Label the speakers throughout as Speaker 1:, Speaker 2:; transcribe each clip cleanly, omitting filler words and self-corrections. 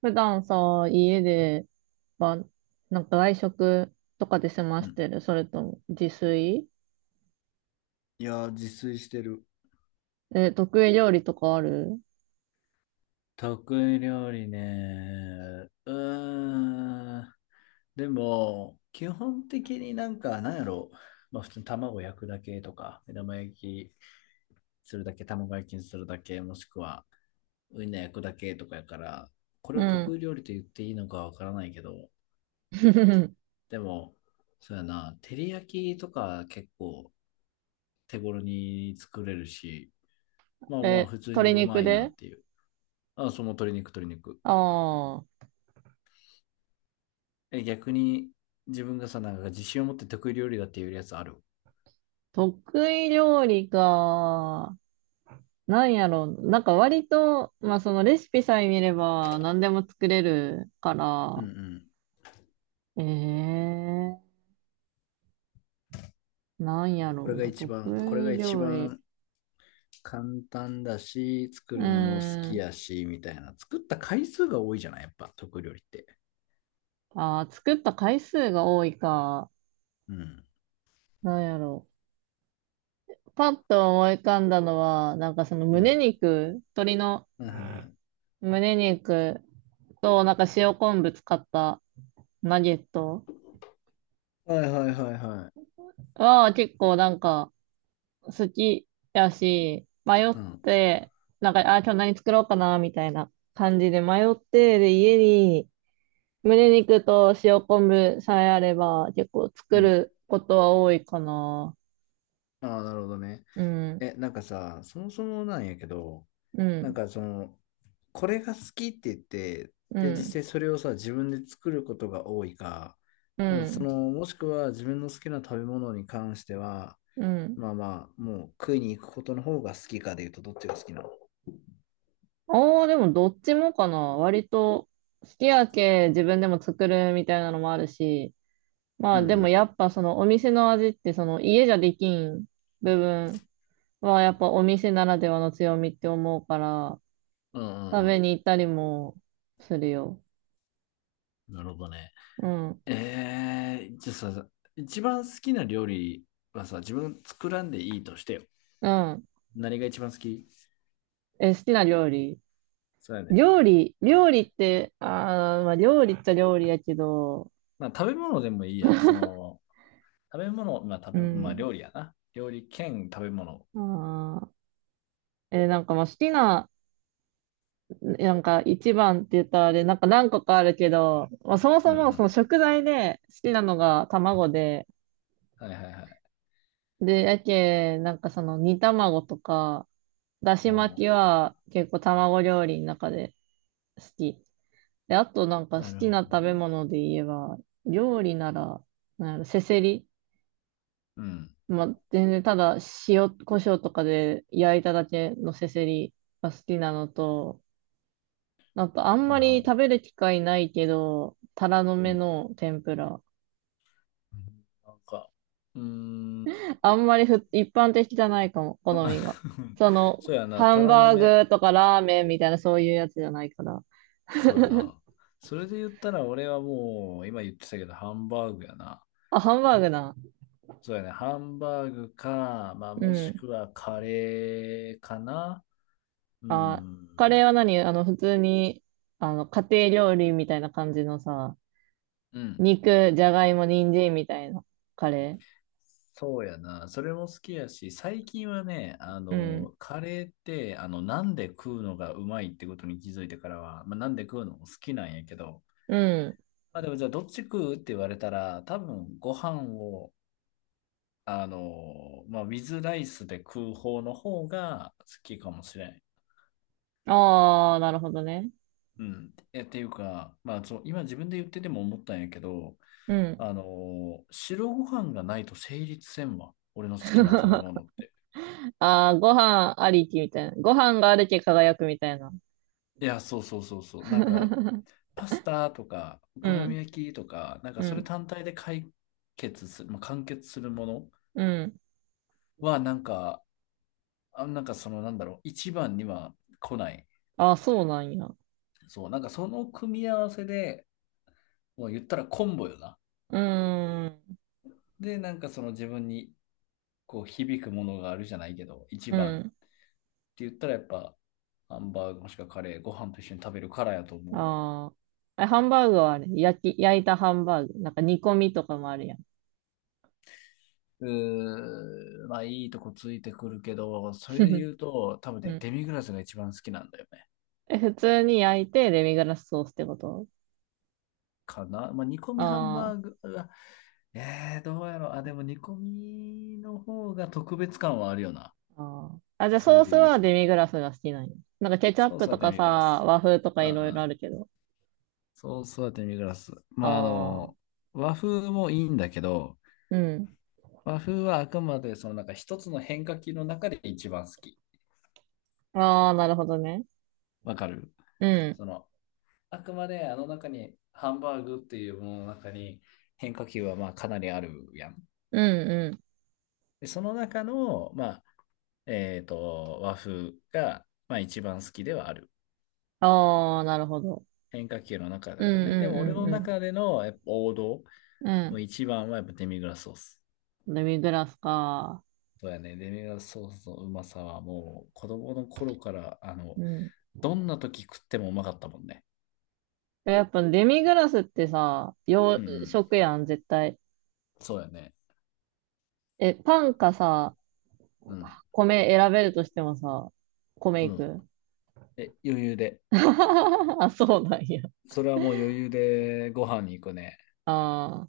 Speaker 1: 普段さ、家で、ば、なんか外食とかで済ま
Speaker 2: う
Speaker 1: し
Speaker 2: ん。
Speaker 1: てる、それとも自炊？
Speaker 2: 自炊してる。
Speaker 1: え、得意料理とかある？
Speaker 2: 得意料理ね。でも、基本的になんか、なんやろまあ、普通に卵焼くだけとか、目玉焼きするだけ、卵焼きにするだけ、もしくはウインナー焼くだけとかやから、これを
Speaker 1: う
Speaker 2: 得
Speaker 1: ん。
Speaker 2: 意料理と言っていいのかわからないけど、でも、そうやな、照り焼きとか結構手頃に作れるし、まあまあ、
Speaker 1: え、
Speaker 2: 普通にう
Speaker 1: 鶏肉
Speaker 2: まいな
Speaker 1: で？
Speaker 2: っていう。あ、その鶏肉、鶏肉。
Speaker 1: ああー、
Speaker 2: え、逆に自分がさ、なんか自信を持って得意料理だっていうやつある。
Speaker 1: 得意料理か。なんやろう。なんか割と、まあそのレシピさえ見れば何でも作れるか
Speaker 2: うん
Speaker 1: ら、
Speaker 2: う
Speaker 1: ええー、なんや
Speaker 2: ん。
Speaker 1: ろ
Speaker 2: これ
Speaker 1: う
Speaker 2: が
Speaker 1: な。
Speaker 2: 一
Speaker 1: 得
Speaker 2: 番、これ
Speaker 1: 意
Speaker 2: が一
Speaker 1: 料理。
Speaker 2: 番簡単だし、作
Speaker 1: う
Speaker 2: るのも好
Speaker 1: ー
Speaker 2: き
Speaker 1: ん。
Speaker 2: やし、みたいな。作った回数が多いじゃないやっぱ、得意料理って。
Speaker 1: ああ、作った回数が多いか。
Speaker 2: うん。
Speaker 1: なんやろう。パッと思い浮かんだのは、なんかその
Speaker 2: う
Speaker 1: 胸
Speaker 2: ん。
Speaker 1: 肉、鶏の
Speaker 2: うん。
Speaker 1: 胸肉と、なんか塩昆布使ったナゲット
Speaker 2: はいはいはいはい。はいはいはいはい。
Speaker 1: は結構なんか好きやし、迷っ
Speaker 2: うん。
Speaker 1: て、なんか、あ、今日何作ろうかな、みたいな感じで迷って、で、家に胸肉と塩昆布さえあれば、結構
Speaker 2: う
Speaker 1: 作
Speaker 2: ん。
Speaker 1: ることは多いかな。
Speaker 2: ああ、なるほどね。
Speaker 1: うん、
Speaker 2: え、なんかさ、そもそもなんやけど、
Speaker 1: う
Speaker 2: なん
Speaker 1: ん、
Speaker 2: かその、これが好きって言って、
Speaker 1: う
Speaker 2: で、実
Speaker 1: ん、
Speaker 2: 際それをさ、自分で作ることが多いか、
Speaker 1: う
Speaker 2: もうそ
Speaker 1: ん、
Speaker 2: の、もしくは自分の好きな食べ物に関しては、
Speaker 1: うん。
Speaker 2: まあまあ、もう食いに行くことの方が好きかで言うと、どっちが好きなの？
Speaker 1: ああ、でもどっちもかな。割と、すき焼き自分でも作るみたいなのもあるし、ま
Speaker 2: うん
Speaker 1: あ
Speaker 2: う
Speaker 1: でも
Speaker 2: ん。
Speaker 1: やっぱそのお店の味ってその家じゃできん部分はやっぱお店ならではの強みって思うから、
Speaker 2: うん
Speaker 1: 食
Speaker 2: う
Speaker 1: べ
Speaker 2: ん
Speaker 1: に行ったりもするよ。
Speaker 2: うん。なるほどね。
Speaker 1: うん。
Speaker 2: えー、じゃあさ、一番好きな料理はさ、自分作らんでいいとしてよ。
Speaker 1: うん。
Speaker 2: 何が一番好き？
Speaker 1: え、好きな料理。
Speaker 2: そうやね。
Speaker 1: 料理、料理って、ああ、まあ料理っちゃ料理やけど、
Speaker 2: まあ、食べ物でもいいや。その、食べ物、まあ食
Speaker 1: う
Speaker 2: べ、まあ
Speaker 1: ん。
Speaker 2: 料理やな。料理兼食べ物。
Speaker 1: ああ、え、なんかまあ好きな、なんか一番って言ったらあれ、なんか何個かあるけど、まあ、そも
Speaker 2: う
Speaker 1: そ
Speaker 2: んう
Speaker 1: もその
Speaker 2: ん。
Speaker 1: 食材で好きなのが卵で、
Speaker 2: はいはいはい。
Speaker 1: で、やけ、なんかその煮卵とか、だ
Speaker 2: お
Speaker 1: し巻き
Speaker 2: ー。
Speaker 1: は結構卵料理の中で好き。で、あとなんか好
Speaker 2: なる
Speaker 1: き
Speaker 2: ほ
Speaker 1: な
Speaker 2: ど
Speaker 1: 食べ
Speaker 2: ね。
Speaker 1: 物で言えば、料理なら、なんやろせせり。
Speaker 2: うん。
Speaker 1: まあ、全然ただ塩、胡椒とかで焼いただけのせせりが好きなのと、なんかあん
Speaker 2: な
Speaker 1: ま
Speaker 2: るほ
Speaker 1: り
Speaker 2: ど。
Speaker 1: 食べる機会ないけど、タラの
Speaker 2: う
Speaker 1: 芽
Speaker 2: ん。
Speaker 1: の天ぷら。
Speaker 2: なんか、うーん。
Speaker 1: あんまりふ、一般的じゃないかも、好みが。その、
Speaker 2: そうやな、
Speaker 1: ハ
Speaker 2: タ
Speaker 1: ン
Speaker 2: ラの
Speaker 1: バ
Speaker 2: 芽。
Speaker 1: ーグとかラーメンみたいなそういうやつじゃないから。
Speaker 2: そうやな。それで言ったら俺はもう、今言ってたけど、ハンバーグやな。
Speaker 1: あ、ハンバーグな。
Speaker 2: そうやね、ハンバーグか、まあ
Speaker 1: う
Speaker 2: もし
Speaker 1: ん。
Speaker 2: くはカレーかな。う
Speaker 1: あ、
Speaker 2: ん。
Speaker 1: カレーは何あの、普通に、あの、家庭料理みたいな感じのさ、
Speaker 2: うん。
Speaker 1: 肉、じゃがいも、人参みたいなカレ
Speaker 2: そうやな。それも好きやし、最近はね、あ
Speaker 1: ー。うん。
Speaker 2: の、カレーって、あの、なんで食うのがうまいってことに気づいてからは、まあ、なんで食うのも好きなんやけど、
Speaker 1: うん。
Speaker 2: まあでもじゃあどっち食うって言われたら、多分ご飯を、あの、まあ、ウィズライスで食う方の方が好きかもしれん。
Speaker 1: ああ、なるほどね。
Speaker 2: うん。え、っていうか、まあそう、今自分で言ってても思ったんやけど、
Speaker 1: うん。
Speaker 2: あの、白ご飯がないと成立せんわ。俺の好きな食べ 物って。
Speaker 1: ああ、ご飯ありきみたいな。ご飯があるけ輝くみたいな。
Speaker 2: いや、そうそうそうそう。パスタとか、お
Speaker 1: う
Speaker 2: 好み
Speaker 1: ん、
Speaker 2: 焼きとか、なんか
Speaker 1: う
Speaker 2: それ
Speaker 1: ん、
Speaker 2: 単体で解決する、まあ、完結するもの
Speaker 1: うん。
Speaker 2: は、一番には来ない。
Speaker 1: ああ、そうなんや。う
Speaker 2: そう、なんかその組み合わせで、もう言ったらコンボよな。
Speaker 1: ーん、
Speaker 2: で、なんかその自分にこう響くものがあるじゃないけど、一
Speaker 1: う
Speaker 2: 番っ
Speaker 1: ん。
Speaker 2: て言ったらやっぱ、ハンバーグもしくはカレー、ご飯と一緒に食べるからやと思うわ。
Speaker 1: ああ。え、ハンバーグはあれ、焼いたハンバーグ。なんか煮込みとかもあるやん。
Speaker 2: うー、まあいいとこついてくるけど、それで 言うと、多分
Speaker 1: う
Speaker 2: ね、
Speaker 1: ん。
Speaker 2: デミグラスが一番好きなんだよね。
Speaker 1: え、普通に焼いてデミグラスソースってこと？
Speaker 2: かな。まあ、煮込みハン
Speaker 1: あ
Speaker 2: バーグは、どうやろう。あ、でも煮込みの方が特別感はあるよな。
Speaker 1: あ、ああ。あ、じゃあ
Speaker 2: それ
Speaker 1: ソー
Speaker 2: で
Speaker 1: ス
Speaker 2: 言う
Speaker 1: はデ
Speaker 2: と。
Speaker 1: ミグラスが好きなんや。なんかケチャッ
Speaker 2: ソー
Speaker 1: プ
Speaker 2: スは
Speaker 1: と
Speaker 2: デ
Speaker 1: か
Speaker 2: ミ
Speaker 1: さ、
Speaker 2: グラス。
Speaker 1: 和風とか
Speaker 2: うん
Speaker 1: い
Speaker 2: う
Speaker 1: ろいろあ
Speaker 2: ん。
Speaker 1: るけど。
Speaker 2: ソースはデミグラス。まあ、あ
Speaker 1: ああ、
Speaker 2: の、和風もいいんだけど、
Speaker 1: うん。
Speaker 2: 和風はあくまでそのなんか一つの変化球の中で一番好き。
Speaker 1: ああ、なるほどね。
Speaker 2: わかる？
Speaker 1: うん、
Speaker 2: その、あくまであの中にハンバーグっていうものの中に変化球はまあかなりあるやん。
Speaker 1: うん、うん、
Speaker 2: で、その中の、まあ、和風が、まあ、一番好きではある。
Speaker 1: ああ、なるほど。
Speaker 2: 変化球の中
Speaker 1: うん
Speaker 2: だね。でも俺
Speaker 1: う
Speaker 2: の
Speaker 1: んう
Speaker 2: 中でのやっぱ王道、
Speaker 1: んうんう
Speaker 2: もう
Speaker 1: ん。
Speaker 2: 一番はやっぱデミグラスソース。
Speaker 1: デミグラスか。
Speaker 2: そうやね、デミグラスソースのうまさはもう子供の頃から、あの、
Speaker 1: うん。
Speaker 2: どんな時食ってもうまかったもんね。
Speaker 1: え、やっぱデミグラスってさ、
Speaker 2: う
Speaker 1: 洋
Speaker 2: んうん。
Speaker 1: 食やん、絶対。
Speaker 2: そうやね。
Speaker 1: え、パンかさ、
Speaker 2: うん。
Speaker 1: 米選べるとしてもさ、米い
Speaker 2: うん。
Speaker 1: く。
Speaker 2: え、余裕で。
Speaker 1: あ、そうなんや。
Speaker 2: それはもう余裕でご飯に行くね。
Speaker 1: ああ。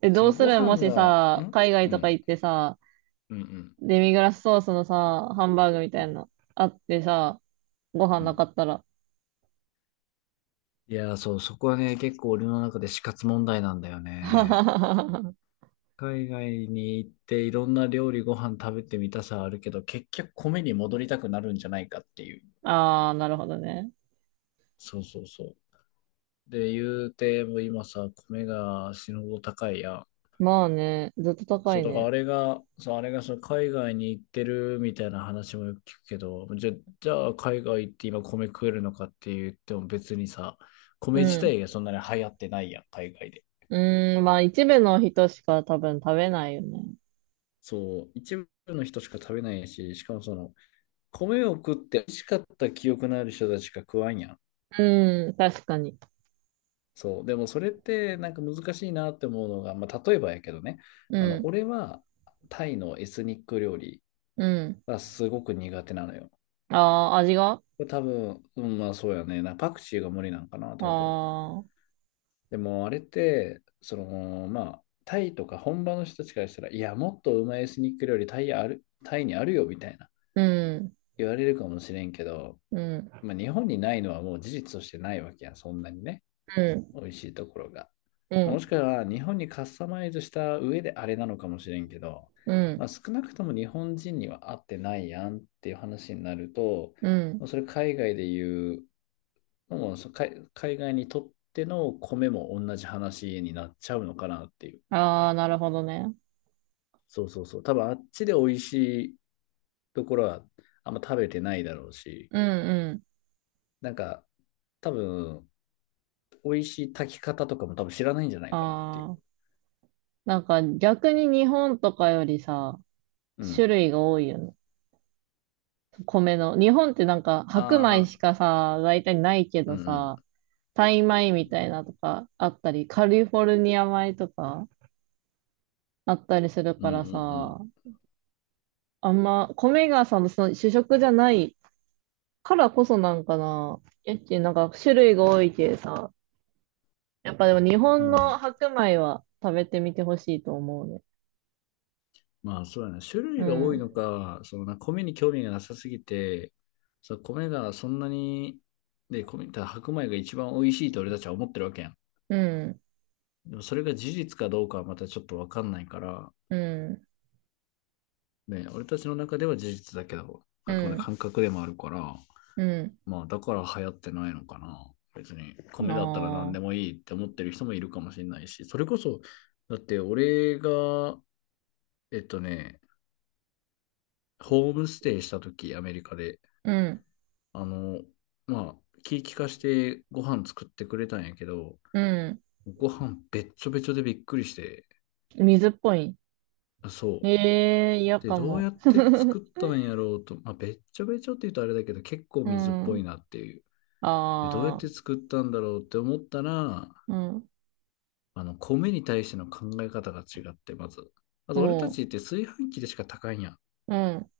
Speaker 1: え、
Speaker 2: そ
Speaker 1: どう
Speaker 2: の
Speaker 1: す
Speaker 2: ご
Speaker 1: る、も
Speaker 2: 飯
Speaker 1: し
Speaker 2: が、
Speaker 1: さ、
Speaker 2: ん。
Speaker 1: 海外
Speaker 2: う
Speaker 1: とか
Speaker 2: ん。
Speaker 1: 行ってさ、
Speaker 2: うんうん。
Speaker 1: デミグラスソースのさ、ハンバーグみ
Speaker 2: う
Speaker 1: た
Speaker 2: ん。
Speaker 1: いなのあってさ、ご飯
Speaker 2: う
Speaker 1: な
Speaker 2: ん。
Speaker 1: かったら。
Speaker 2: そう、そこはね、結構俺の中で死活問題なんだよ ね。
Speaker 1: あ
Speaker 2: 海外に行っていろんな料理ご飯食べてみたさはあるけど、結局米に戻りたくなるんじゃないかっていう。
Speaker 1: あ、なるほどね。
Speaker 2: そうそうそう。で、言うても今さ、米が死ぬほど高いやん。
Speaker 1: まあね、ずっと高
Speaker 2: そう、
Speaker 1: い
Speaker 2: だから
Speaker 1: ね。
Speaker 2: あれが、そう、あれがその海外に行ってるみたいな話もよく聞くけど、じゃ、じゃあ海外行って今米食えるのかって言っても別にさ、
Speaker 1: う
Speaker 2: 米自
Speaker 1: ん。
Speaker 2: 体がそんなに流行ってないやん、海外で。
Speaker 1: うーん、まあ一部の人しか多分食べないよね。
Speaker 2: そう、一部の人しか食べないし、しかもその、米を食って美味しかった記憶のある人たちが食わんやん。
Speaker 1: うん、確かに。
Speaker 2: そう。でもそれってなんか難しいなって思うのが、まあ、例えばやけどね、あ
Speaker 1: う
Speaker 2: の
Speaker 1: ん、
Speaker 2: 俺はタイのエスニック料理
Speaker 1: うん。
Speaker 2: がすごく苦手なのよ。
Speaker 1: ああ、味が？あ
Speaker 2: 多分、うん、まあそうやね。パクチーが無理なんかな、多分。
Speaker 1: あー、
Speaker 2: でもあれって、その、まあ、タイとか本場の人たちからしたら、いや、もっとうまいエスニック料理タイある、タイにあるよみたいな
Speaker 1: うん、
Speaker 2: 言われるかもしれんけど、
Speaker 1: うん、
Speaker 2: まあ、日本にないのはもう事実としてないわけやん、そんなにね。
Speaker 1: うん、
Speaker 2: 美味しいところが。
Speaker 1: うん、
Speaker 2: もしくは日本にカスタマイズした上であれなのかもしれんけど、
Speaker 1: う
Speaker 2: まあ、
Speaker 1: ん、
Speaker 2: 少なくとも日本人には合ってないやんっていう話になると、
Speaker 1: うん。
Speaker 2: それ海外で言う、もう海外にとっての米も同じ話になっちゃうのかなっていう。
Speaker 1: ああ、なるほどね。
Speaker 2: そうそうそう。多分あっちで美味しいところはあんま食べてないだろうし、
Speaker 1: うん、うん。
Speaker 2: なんか多分美味しい炊き方とかも多分知らないんじゃない
Speaker 1: あ
Speaker 2: かなっていう。
Speaker 1: あ、なんか逆に日本とかよりさ、
Speaker 2: う
Speaker 1: 種
Speaker 2: ん。
Speaker 1: 類が多いよね。米の。日本ってなんか白
Speaker 2: あ
Speaker 1: 米
Speaker 2: あ、
Speaker 1: しかさ、大体ないけ
Speaker 2: うん
Speaker 1: ど
Speaker 2: うん
Speaker 1: さ、タイ米みたいなとかあったり、カリフォルニア米とか。あったりする
Speaker 2: うん
Speaker 1: か
Speaker 2: う
Speaker 1: ら
Speaker 2: ん
Speaker 1: さ、あんま、米がさ、その主食じゃないからこそなんかな。えっち、なんか種類が多いけさ、やっぱでも日
Speaker 2: うん。う
Speaker 1: 本の
Speaker 2: ん。
Speaker 1: 白米は食べてみてほしいと思うね。
Speaker 2: まあそうやな。種
Speaker 1: う
Speaker 2: 類が多い
Speaker 1: ん、
Speaker 2: のか、そのな、米に興味がなさすぎて、そう、米がそんなに、で、米、ただ白米が一番美味しいと俺たちは思ってるわけやん。
Speaker 1: うん、
Speaker 2: でもそれが事実かどうかはまたちょっとわかんないから、
Speaker 1: うん、
Speaker 2: ね、俺たちの中では事実だけど、
Speaker 1: う
Speaker 2: あくまで
Speaker 1: ん、
Speaker 2: 感覚でもあるから、
Speaker 1: う
Speaker 2: まあだから流行ってないのかな。別に
Speaker 1: ん、
Speaker 2: 米だったら
Speaker 1: あ
Speaker 2: 何でも
Speaker 1: あ、
Speaker 2: いいって思ってる人もいるかもしれないし、それこそ、だって俺が、えっとね、ホームステイした時、アメリカで、
Speaker 1: うん、
Speaker 2: あの、まあ、気利かしてご飯作ってくれたんやけど、
Speaker 1: うん。
Speaker 2: ご飯べっちょべちょでびっくりして、
Speaker 1: 水っぽい。
Speaker 2: あそう。
Speaker 1: ええ嫌
Speaker 2: で、
Speaker 1: か
Speaker 2: どうや
Speaker 1: も。
Speaker 2: って 作ったんやろうと、まあ、べっちょべちょって言うとあれだけど、結構
Speaker 1: う
Speaker 2: 水っぽ
Speaker 1: ん、
Speaker 2: いなっていう。で、どうやっ
Speaker 1: ああ、
Speaker 2: て作ったんだろうって思ったら、
Speaker 1: うん、
Speaker 2: あの、米に対しての考え方が違って、まず。まず
Speaker 1: お
Speaker 2: 俺た
Speaker 1: う、
Speaker 2: ちって炊飯器でしか炊かんやん。
Speaker 1: うん、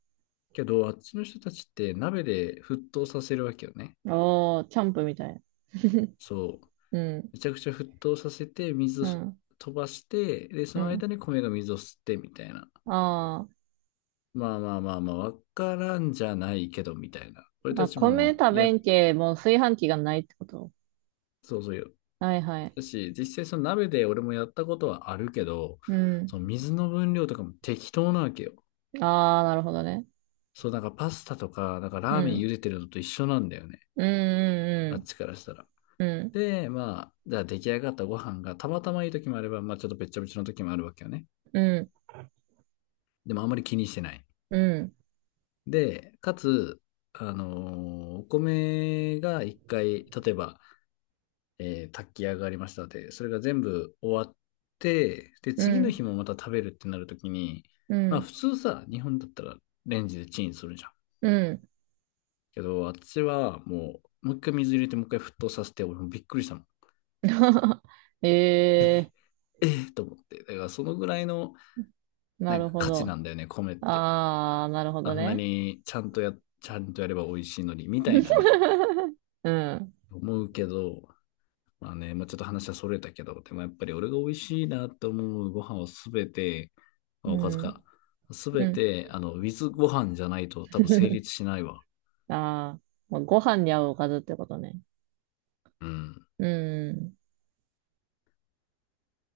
Speaker 2: けど、あっちの人たちって鍋で沸騰させるわけよね。
Speaker 1: ああ、チャンプみたい。
Speaker 2: そう。
Speaker 1: うん、
Speaker 2: めちゃくちゃ沸騰させて、水を
Speaker 1: うん、
Speaker 2: 飛ばして、で、
Speaker 1: う
Speaker 2: その間
Speaker 1: ん。
Speaker 2: に米が水を吸ってみたいな。
Speaker 1: ああ、
Speaker 2: まあまあまあまあ、わからんじゃないけどみたいな。俺た
Speaker 1: あ、
Speaker 2: ち
Speaker 1: 米
Speaker 2: も、
Speaker 1: 食
Speaker 2: や、
Speaker 1: べんけ、もう炊飯器がないってこと？
Speaker 2: そうそうよ。
Speaker 1: はいはい。
Speaker 2: だし、実際その鍋で俺もやったことはあるけど、
Speaker 1: うん。
Speaker 2: その水の分量とかも適当なわけよ。
Speaker 1: ああ、なるほどね。
Speaker 2: そう、なんかパスタとか、なんか
Speaker 1: う
Speaker 2: ラーメン
Speaker 1: ん。
Speaker 2: 茹でてるのと一緒なんだよね。
Speaker 1: う
Speaker 2: あっ
Speaker 1: ん、
Speaker 2: ちからしたら。
Speaker 1: うん、うん、
Speaker 2: で、まあ、じゃあ出来上がったご飯がたまたまいい時もあれば、まあちょっとべっちゃべちゃの時もあるわけよね。
Speaker 1: うん、
Speaker 2: でもあんまり気にしてない。
Speaker 1: うん、
Speaker 2: で、かつ、あの、お米が一回、例えば、炊き上がりましたので、それが全部終わって、で、
Speaker 1: う
Speaker 2: 次の日
Speaker 1: ん、
Speaker 2: もまた食べるってなるときに、
Speaker 1: う
Speaker 2: まあ
Speaker 1: ん、
Speaker 2: 普通さ、日本だったらレンジでチンするじゃん。
Speaker 1: うん。
Speaker 2: けど、私はもう、もう一回水入れてもう一回沸騰させて、俺もびっくりしたもん。
Speaker 1: ええ
Speaker 2: ええと思って。だからそのぐらいの、
Speaker 1: ー、な
Speaker 2: なん
Speaker 1: る
Speaker 2: か
Speaker 1: ほ
Speaker 2: 価値
Speaker 1: ど。
Speaker 2: なんだよね、米って。
Speaker 1: ああ、なるほ
Speaker 2: あ
Speaker 1: ど
Speaker 2: んな
Speaker 1: ね。
Speaker 2: にちゃんとや、ちゃんとやれば美味しいのに、みたいなね、
Speaker 1: うん、
Speaker 2: 思うけど、まあね、まあ、ちょっと話はそれたけど、でもやっぱり俺が美味しいなと思うご飯をすべて、ま
Speaker 1: う
Speaker 2: あおかず
Speaker 1: ん、
Speaker 2: か、す
Speaker 1: う
Speaker 2: べ
Speaker 1: ん。
Speaker 2: て、あの、with ご飯じゃないと多分成立しないわ。
Speaker 1: ああ、まあご飯に合うおかずってことね。
Speaker 2: うん。
Speaker 1: うん。